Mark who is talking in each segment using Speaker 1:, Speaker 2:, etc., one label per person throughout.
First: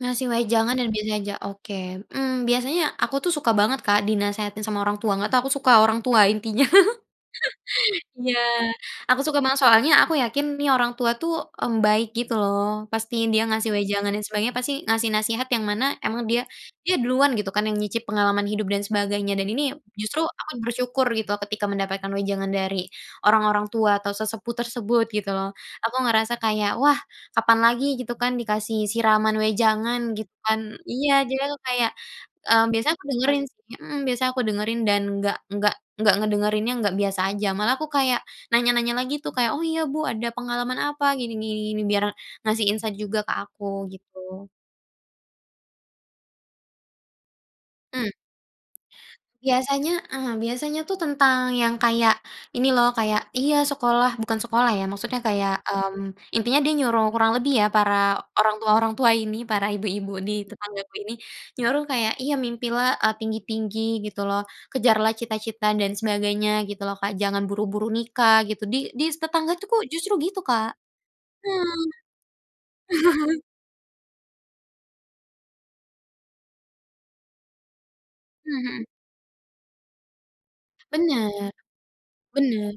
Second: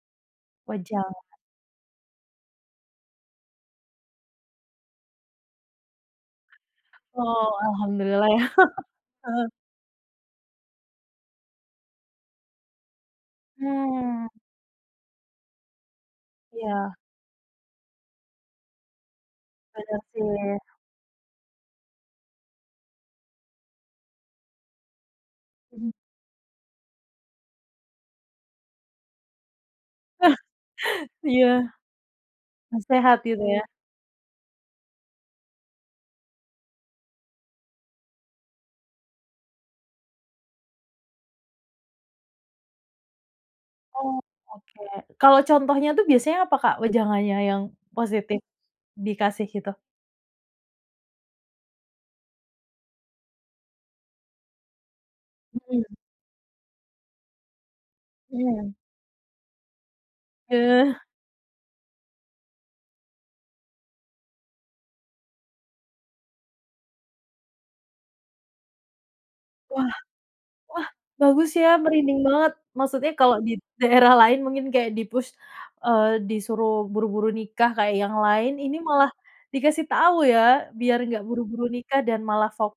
Speaker 1: Ngasih wejangan dan biasa
Speaker 2: Wejangan.
Speaker 1: aja. Oke. Hmm, biasanya aku tuh suka banget Kak dinasehati sama orang tua, nggak tau, aku suka orang tua intinya.
Speaker 2: Oh, alhamdulillah
Speaker 1: Iya,
Speaker 2: ya.
Speaker 1: aku suka
Speaker 2: Heeh.
Speaker 1: banget. Soalnya aku yakin nih orang tua tuh, mmm, baik gitu loh, pasti dia ngasih wejangan dan
Speaker 2: Hmm.
Speaker 1: sebagainya, pasti ngasih nasihat yang mana emang dia dia
Speaker 2: Iya.
Speaker 1: duluan gitu kan yang nyicip pengalaman hidup dan sebagainya, dan ini
Speaker 2: Bener
Speaker 1: justru aku
Speaker 2: sih.
Speaker 1: bersyukur gitu ketika mendapatkan wejangan dari orang-orang tua atau sesepuh tersebut gitu loh.
Speaker 2: Hmm.
Speaker 1: Aku ngerasa kayak, wah kapan lagi gitu kan dikasih siraman wejangan gitu kan. Iya, dia
Speaker 2: Iya.
Speaker 1: kayak, mmm, biasa aku
Speaker 2: Nasehat gitu
Speaker 1: dengerin
Speaker 2: ya.
Speaker 1: sih. Hmm, biasanya aku dengerin dan nggak nggak nggak ngedengerinnya, nggak biasa aja. Malah aku kayak nanya-nanya lagi tuh. Kayak, "Oh iya Bu ada pengalaman apa?" "Gini gini gini," biar ngasih insight juga ke aku
Speaker 2: Oh
Speaker 1: gitu.
Speaker 2: oke. Kalau contohnya itu biasanya apa Kak wejangannya yang
Speaker 1: Hmm.
Speaker 2: positif dikasih itu?
Speaker 1: Biasanya, mmm, biasanya tuh tentang yang kayak ini loh kayak, iya sekolah bukan sekolah ya, maksudnya kayak,
Speaker 2: Mhm.
Speaker 1: mmm, intinya dia nyuruh, kurang lebih ya para orang tua
Speaker 2: Iya.
Speaker 1: orang tua ini, para ibu-ibu di
Speaker 2: Eh.
Speaker 1: tetanggaku ini, nyuruh kayak iya, mimpilah, eee, tinggi-tinggi gitu loh. Kejarlah cita-cita dan sebagainya gitu loh Kak, jangan buru-buru nikah gitu. Di di s tetanggaku tuh
Speaker 2: Wah.
Speaker 1: justru gitu Kak.
Speaker 2: Wah, bagus ya!
Speaker 1: Hmm.
Speaker 2: Merinding banget! Maksudnya kalau di daerah lain mungkin kaya di-push, eee, disuruh buru-buru nikah kayak yang lain,
Speaker 1: Mmm,
Speaker 2: ini
Speaker 1: hmm.
Speaker 2: malah dikasih tahu ya biar nggak
Speaker 1: Bener.
Speaker 2: buru-buru nikah, dan malah fok
Speaker 1: Bener.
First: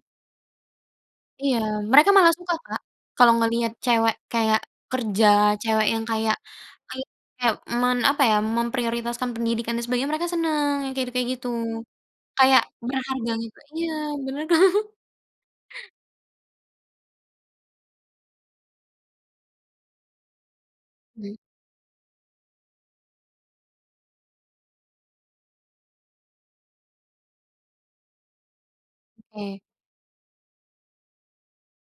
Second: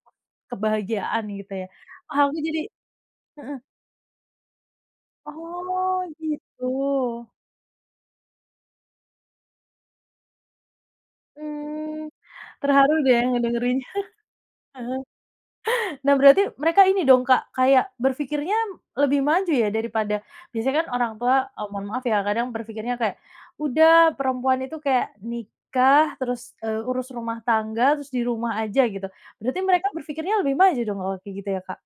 Speaker 2: kebahagiaan gitu
Speaker 1: Iya.
Speaker 2: ya.
Speaker 1: Mereka
Speaker 2: Ah
Speaker 1: malah
Speaker 2: aku
Speaker 1: suka
Speaker 2: jadi
Speaker 1: Kak, kalau
Speaker 2: heeh.
Speaker 1: ngelihat cewek kayak kerja, cewek
Speaker 2: Oh
Speaker 1: yang kayak
Speaker 2: gitu.
Speaker 1: [unintelligible] kayak men apa ya, memprioritaskan pendidikan dan sebagainya, mereka seneng. Yang kayak kayak gitu.
Speaker 2: Mmm.
Speaker 1: Kayak
Speaker 2: Terharu deh
Speaker 1: berharga gitu.
Speaker 2: ngedengerinnya.
Speaker 1: Iya, bener.
Speaker 2: Mhm. Nah berarti mereka ini dong Kak, kayak berpikirnya lebih maju ya daripada biasanya kan orang
Speaker 1: Hmm.
Speaker 2: tua, eee, mohon maaf ya, kadang berpikirnya kayak, "Udah perempuan itu kayak nikah terus, eee, urus rumah tangga, terus di rumah aja," gitu. Berarti
Speaker 1: Oke.
Speaker 2: mereka berpikirnya lebih maju dong kalo gitu ya Kak?